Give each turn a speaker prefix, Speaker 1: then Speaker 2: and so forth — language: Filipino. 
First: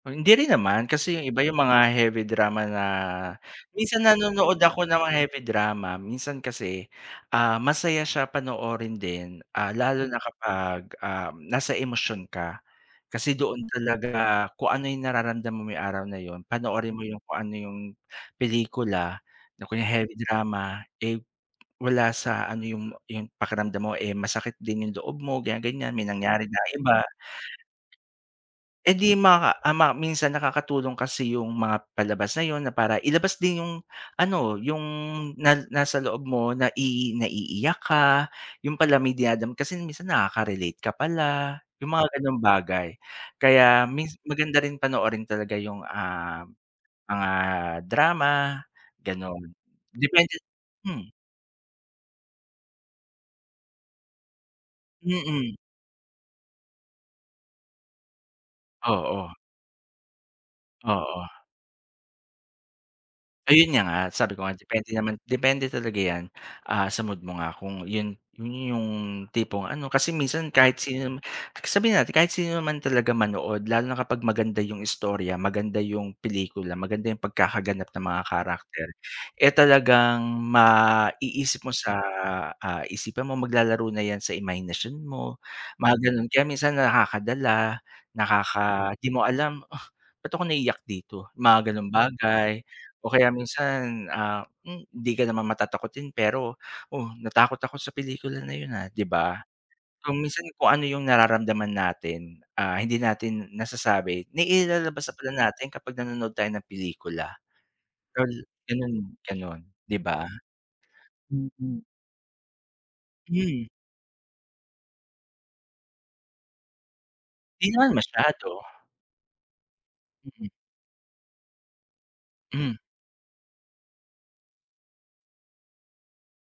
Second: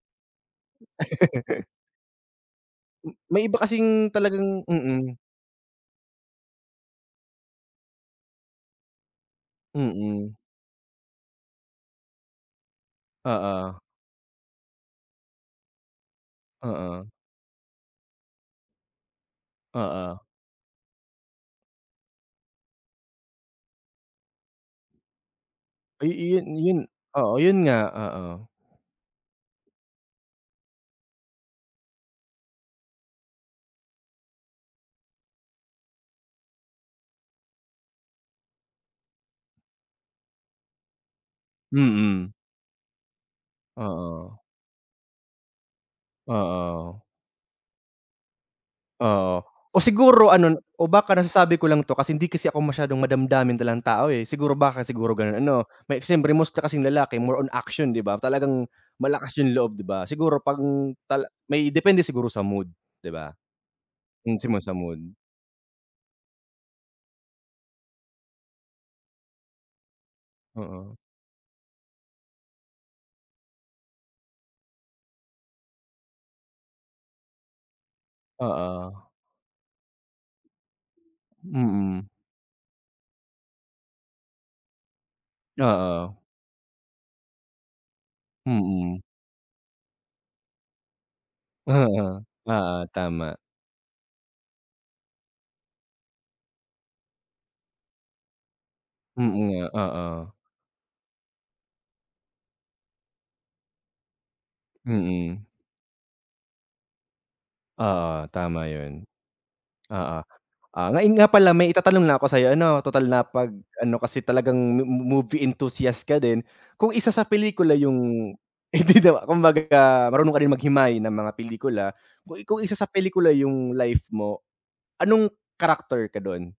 Speaker 1: Hindi rin naman kasi yung iba yung mga heavy drama na
Speaker 2: Hmm, May iba
Speaker 1: minsan
Speaker 2: kasing
Speaker 1: nanonood
Speaker 2: talagang
Speaker 1: ako ng mga
Speaker 2: mm.
Speaker 1: heavy drama minsan kasi, ah, masaya siya panoorin din, ah, lalo na
Speaker 2: Mm.
Speaker 1: kapag, ah, nasa emosyon ka. Kasi doon
Speaker 2: Oo.
Speaker 1: talaga kung ano yung nararamdam mo may araw na 'yon, panoorin mo
Speaker 2: Oo.
Speaker 1: yung kung ano yung pelikula na kunya heavy
Speaker 2: Oo.
Speaker 1: drama, eh, wala sa ano yung yung pakiramdam mo, eh, masakit din yung loob mo ganyan, ganyan may
Speaker 2: Ay,
Speaker 1: nangyari
Speaker 2: ayun
Speaker 1: na
Speaker 2: ayun
Speaker 1: iba.
Speaker 2: oo 'yon nga, oo.
Speaker 1: Eh, di maka, ah, ma minsan nakakatulong kasi yung mga palabas na 'yon na para ilabas din yung ano, yung na nasa loob mo nai naiiyak ka, 'yon pala may dinadam kasi minsan nakaka-relate ka pala, yung mga
Speaker 2: Mm.
Speaker 1: ganong bagay. Kaya mins
Speaker 2: Oo.
Speaker 1: maganda rin panoorin talaga yung, ah,
Speaker 2: Oo.
Speaker 1: mga drama,
Speaker 2: Oo,
Speaker 1: gano'n.
Speaker 2: o siguro
Speaker 1: Depende
Speaker 2: ano o
Speaker 1: hmm.
Speaker 2: baka nasasabi ko lang to kasi hindi kasi ako masyadong madamdamin talagang tao, eh, siguro baka siguro gano'n
Speaker 1: Mm.
Speaker 2: ano? May siyempre mostly kasing lalaki more on action 'di ba? Talagang
Speaker 1: Oo.
Speaker 2: malakas yung loob di ba? Siguro pang tal
Speaker 1: Oo.
Speaker 2: may depende siguro sa mood, 'di ba?
Speaker 1: Ayun niya nga sabi ko nga
Speaker 2: Minsan na sa
Speaker 1: depende
Speaker 2: mood.
Speaker 1: naman depende talaga yan, ah, sa mood mo nga kung 'yon 'yon yung tipong ano kasi minsan kahit
Speaker 2: Mm.
Speaker 1: sino naman, sabihin natin kahit sino naman talaga manood lalo na kapag maganda yung istorya, maganda yung pelikula, maganda yung pagkakaganap ng mga character,
Speaker 2: Oo.
Speaker 1: eh, talagang maiisip mo sa,
Speaker 2: Mm.
Speaker 1: ah, isipan mo maglalaro na yan sa imahinasyon mo, mga
Speaker 2: Oo.
Speaker 1: ganon. Kaya minsan, nakakadala nakaka
Speaker 2: Mm.
Speaker 1: di mo alam, "Ugh, ba't ako naiiyak dito?" Mga ganong
Speaker 2: Oo,
Speaker 1: bagay
Speaker 2: oo
Speaker 1: o kaya
Speaker 2: tama.
Speaker 1: minsan, ah, hmm, hindi ka naman matatakotin pero, "Oh natakot ako sa pelikula na 'yon, ah," 'di
Speaker 2: Mm,
Speaker 1: ba?
Speaker 2: nga
Speaker 1: So,
Speaker 2: oo.
Speaker 1: minsan kung ano yung nararamdaman natin, ah, hindi natin nasasabi nailalabas na pala
Speaker 2: Mm.
Speaker 1: natin kapag nanonood tayo ng pelikula,
Speaker 2: Oo,
Speaker 1: ol
Speaker 2: tama
Speaker 1: gano'n
Speaker 2: 'yon.
Speaker 1: gano'n, 'di
Speaker 2: Oo,
Speaker 1: ba?
Speaker 2: ah, ngayon nga pala may
Speaker 1: Mm.
Speaker 2: itatanong lang ako sa'yo ano, total na 'pag
Speaker 1: Hmm.
Speaker 2: ano kasi talagang mo movie enthusiast ka din. Kung isasa
Speaker 1: 'Di
Speaker 2: pelikula
Speaker 1: naman
Speaker 2: yung
Speaker 1: masyado.
Speaker 2: [unintelligible] kumbaga marunong ka
Speaker 1: Mm.
Speaker 2: rin maghimay ng mga pelikula kung kung
Speaker 1: Hmm.
Speaker 2: isa sa pelikula yung life mo, anong character ka do'n?